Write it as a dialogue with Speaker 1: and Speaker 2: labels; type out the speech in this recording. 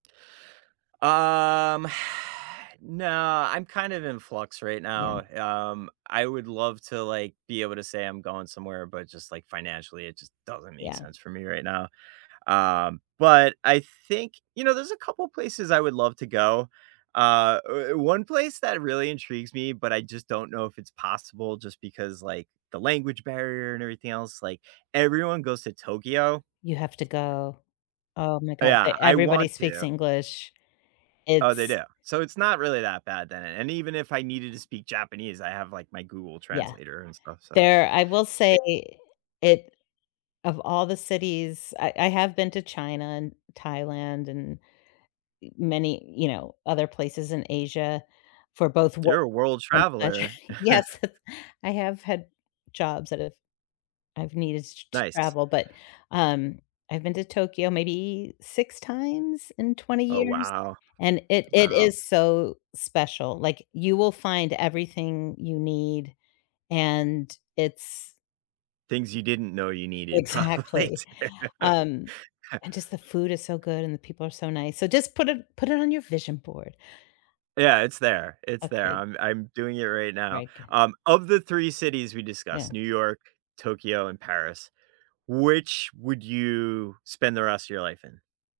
Speaker 1: Um, Nah, I'm kind of in flux right
Speaker 2: Yeah.
Speaker 1: now, um, I would love to, like, be able to say I'm going somewhere, but just, like, financially, it just doesn't make
Speaker 2: Yeah.
Speaker 1: sense for me right now. Um, but I think you know, there's a couple places I would love to go. Uh, er, 1 place that really intrigues me, but I just don't know if it's possible just because, like, the language barrier and everything else, like, everyone goes to Tokyo.
Speaker 2: You have to go. Oh my god. Th
Speaker 1: Yeah, I
Speaker 2: everybody
Speaker 1: want
Speaker 2: speaks
Speaker 1: to.
Speaker 2: English.
Speaker 1: Oh, they
Speaker 2: It's
Speaker 1: do. So, it's not really that bad then and even if I needed to speak Japanese, I have, like, my Google
Speaker 2: Yeah.
Speaker 1: translator and stuff. So,
Speaker 2: There I will say
Speaker 1: it
Speaker 2: it of all the cities I I have been to China and Thailand and, eh, many, you know, other places in Asia for both work
Speaker 1: You're a world
Speaker 2: and such.
Speaker 1: traveler.
Speaker 2: Yes. I have had jobs that have I've needed t to
Speaker 1: Nice.
Speaker 2: travel, but, um, I've been to Tokyo maybe 6 times in 20
Speaker 1: Oh,
Speaker 2: years,
Speaker 1: wow.
Speaker 2: and it it
Speaker 1: Wow.
Speaker 2: is so special, like, you will find everything you need, and it's
Speaker 1: Things you didn't know you needed probably
Speaker 2: Exactly.
Speaker 1: to
Speaker 2: Um, and just the food is so good and the people are so nice so, just put it put it on your vision board.
Speaker 1: Yeah, it's there, it's there
Speaker 2: Okay.
Speaker 1: I'm I'm doing it right now.
Speaker 2: Right, goo
Speaker 1: Um, of the 3 cities we discussed, New
Speaker 2: Yeah.
Speaker 1: York, Tokyo, and Paris, which would you spend the rest of your life in?